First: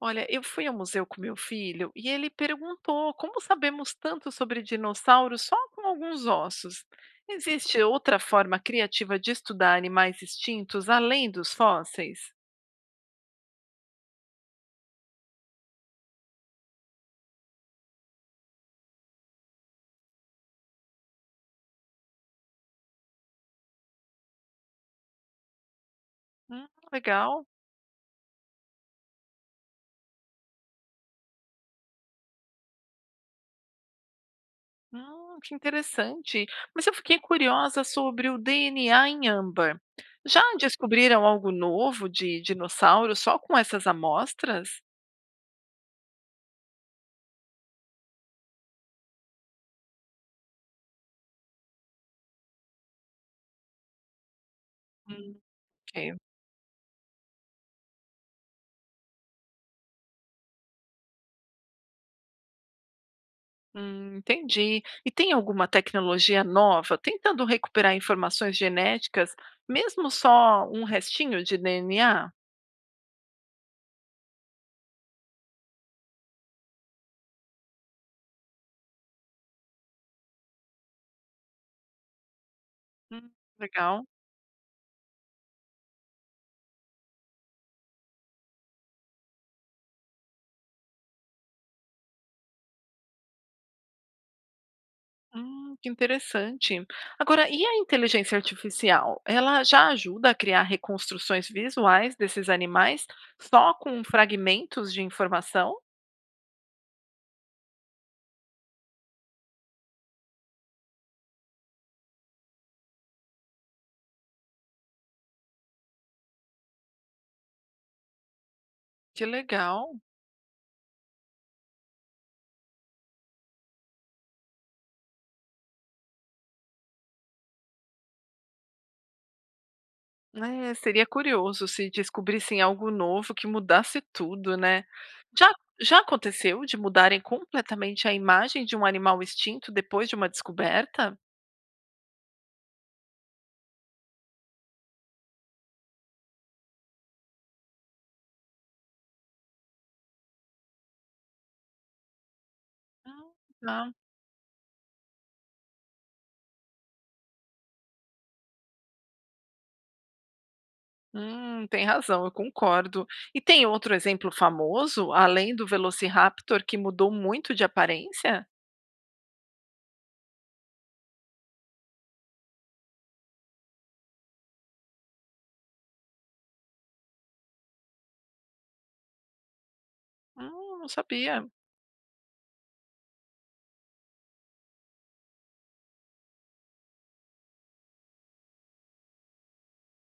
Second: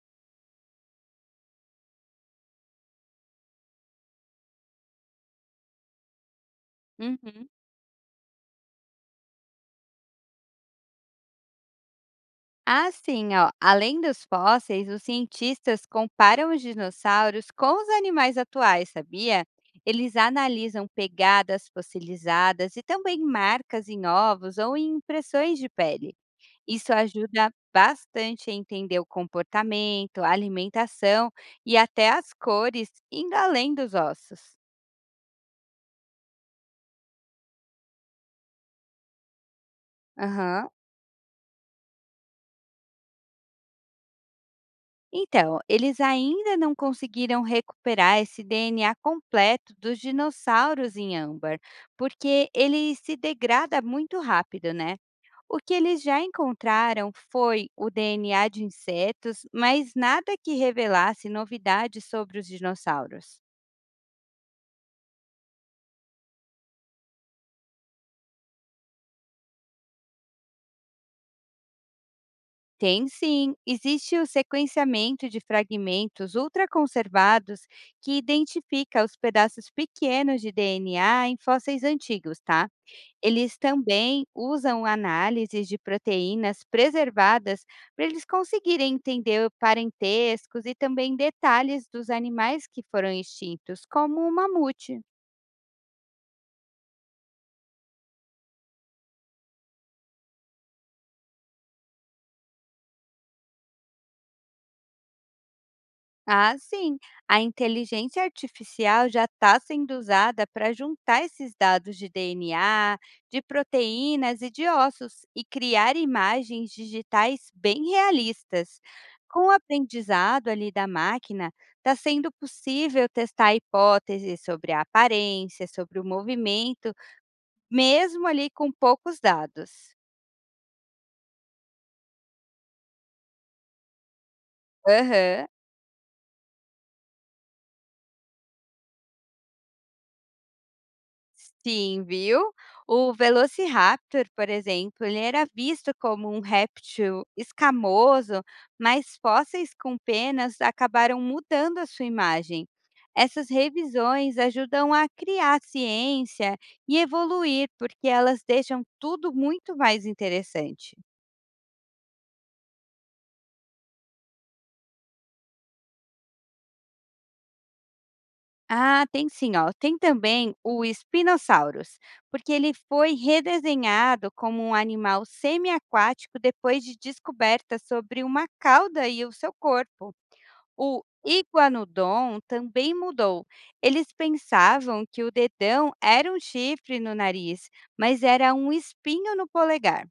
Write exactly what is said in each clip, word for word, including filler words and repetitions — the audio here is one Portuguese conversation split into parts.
Olha, eu fui ao museu com meu filho e ele perguntou como sabemos tanto sobre dinossauros só com alguns ossos. Uhum. Existe outra forma criativa de estudar animais extintos além dos fósseis? Assim, ó, além dos fósseis, os cientistas comparam os dinossauros com os animais atuais, sabia? Eles analisam pegadas fossilizadas e também marcas em ovos ou em impressões de pele. Hum, Isso legal. ajuda bastante a entender o comportamento, a alimentação e até as cores, indo além dos ossos. Hum, que interessante. Mas eu fiquei curiosa sobre o D N A em âmbar. Já Aham. descobriram algo novo de dinossauro só com essas amostras? Então, eles ainda não conseguiram recuperar esse D N A completo dos dinossauros em âmbar, porque ele se degrada muito rápido, né? Hum, O que eles ok. já encontraram foi o D N A de insetos, mas nada que revelasse novidades sobre os dinossauros. Hum, entendi. E tem alguma tecnologia nova tentando recuperar informações genéticas, mesmo só um restinho de D N A? Tem sim, existe o sequenciamento de fragmentos ultraconservados que identifica os pedaços pequenos de D N A em fósseis antigos, tá? Hum, Eles legal. também usam análises de proteínas preservadas para eles conseguirem entender parentescos e também detalhes dos animais que foram extintos, como o mamute. Hum, que interessante. Agora, e a inteligência artificial? Ela já ajuda a criar reconstruções visuais desses animais só com fragmentos de informação? Ah, sim. A inteligência artificial já está sendo usada para juntar esses dados de D N A, de proteínas e de ossos e criar imagens digitais bem realistas. Que Com o legal. aprendizado ali da máquina, está sendo possível testar hipóteses sobre a aparência, sobre o movimento, mesmo ali com poucos dados. É, seria curioso se descobrissem algo novo que mudasse tudo, né. Aham. Já já aconteceu de mudarem completamente a imagem de um animal extinto depois de uma descoberta? Sim, viu? O Velociraptor, por exemplo, ele era visto como um réptil escamoso, mas fósseis com penas acabaram mudando a sua imagem. Ah, Essas tá. revisões ajudam a criar ciência e evoluir, porque elas deixam tudo muito mais interessante. Hum, tem razão, eu concordo. E tem outro exemplo famoso, além do Velociraptor, que mudou muito de aparência? Ah, tem sim, ó. Tem também o spinosaurus, porque ele foi redesenhado como um animal semiaquático depois de descoberta sobre uma cauda e o seu corpo. Hum, não O sabia. Iguanodon também mudou. Eles pensavam que o dedão era um chifre no nariz, mas era um espinho no polegar.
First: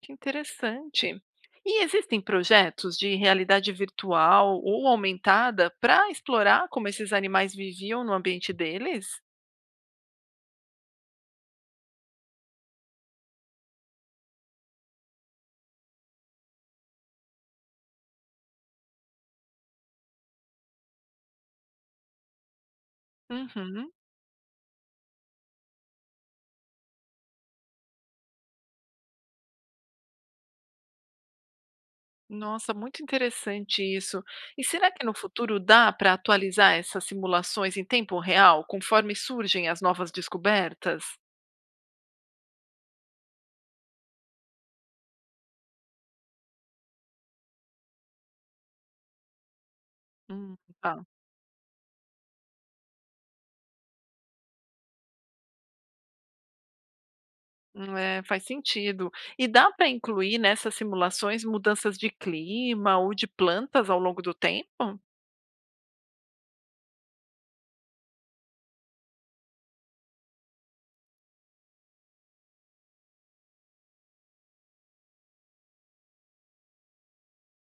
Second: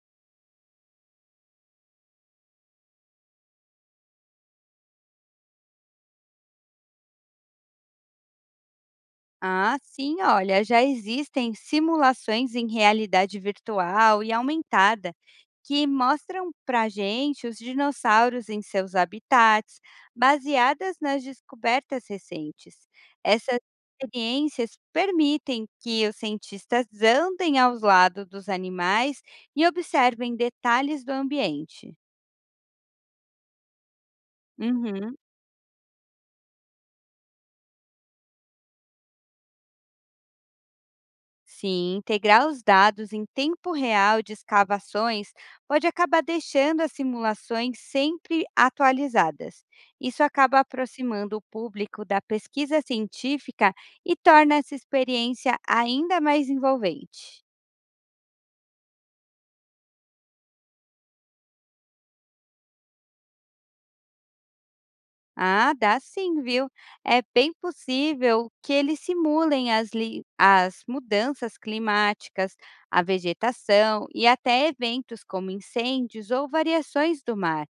Que interessante. E existem projetos de realidade virtual ou aumentada para explorar como esses animais viviam no ambiente deles? Ah, sim, olha, já existem simulações em realidade virtual e aumentada que mostram para gente os dinossauros em seus habitats, baseadas nas descobertas recentes. Essas Uhum. experiências permitem que os cientistas andem aos lados dos animais e observem detalhes do ambiente. Nossa, muito interessante isso. E será que no Uhum. futuro dá para atualizar essas simulações em tempo real, conforme surgem as novas descobertas? Sim, integrar os dados em tempo real de escavações pode acabar deixando as simulações sempre atualizadas. Isso Hum, acaba tá. aproximando o público da pesquisa científica e torna essa experiência ainda mais envolvente. Hum, é, faz sentido. E dá para incluir nessas simulações mudanças de clima ou de plantas ao longo do tempo? Ah, dá sim, viu? É bem possível que eles simulem as, li- as mudanças climáticas, a vegetação e até eventos como incêndios ou variações do mar.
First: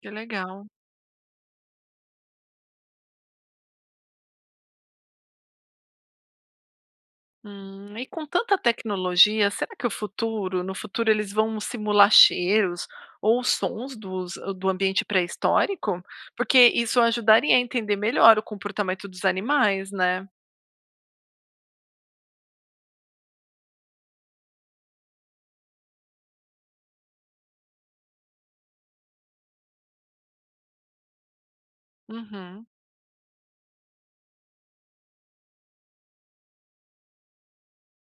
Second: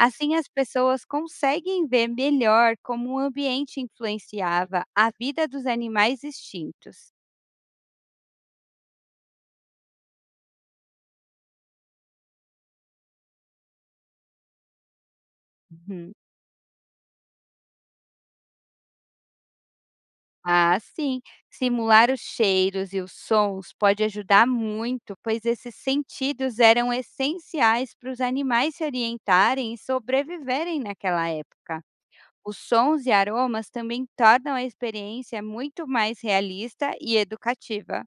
Que as legal. pessoas conseguem ver melhor como o ambiente influenciava a vida dos animais extintos. Hum, e com tanta tecnologia, será que o futuro, no futuro eles vão simular cheiros ou sons dos, ah, do ambiente pré-histórico? Uhum. Porque isso ajudaria a entender melhor o comportamento dos animais, né? Ah, sim. Simular os cheiros e os sons pode ajudar muito, pois esses sentidos eram essenciais para os animais se orientarem e sobreviverem naquela época. Os Uhum. sons e aromas também tornam a experiência muito mais realista e educativa.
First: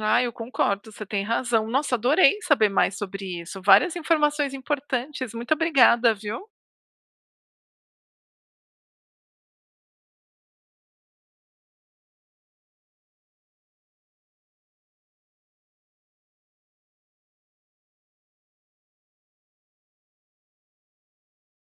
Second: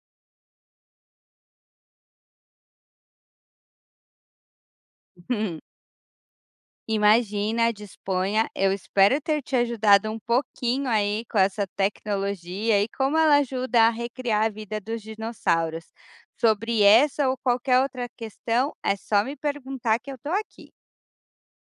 Ah, eu concordo, você tem razão. Nossa, adorei saber mais sobre isso. Várias informações importantes. Muito obrigada, viu? Imagina, disponha. Eu espero ter te ajudado um pouquinho aí com essa tecnologia e como ela ajuda a recriar a vida dos dinossauros. Sobre essa ou qualquer outra questão, é só me perguntar que eu estou aqui.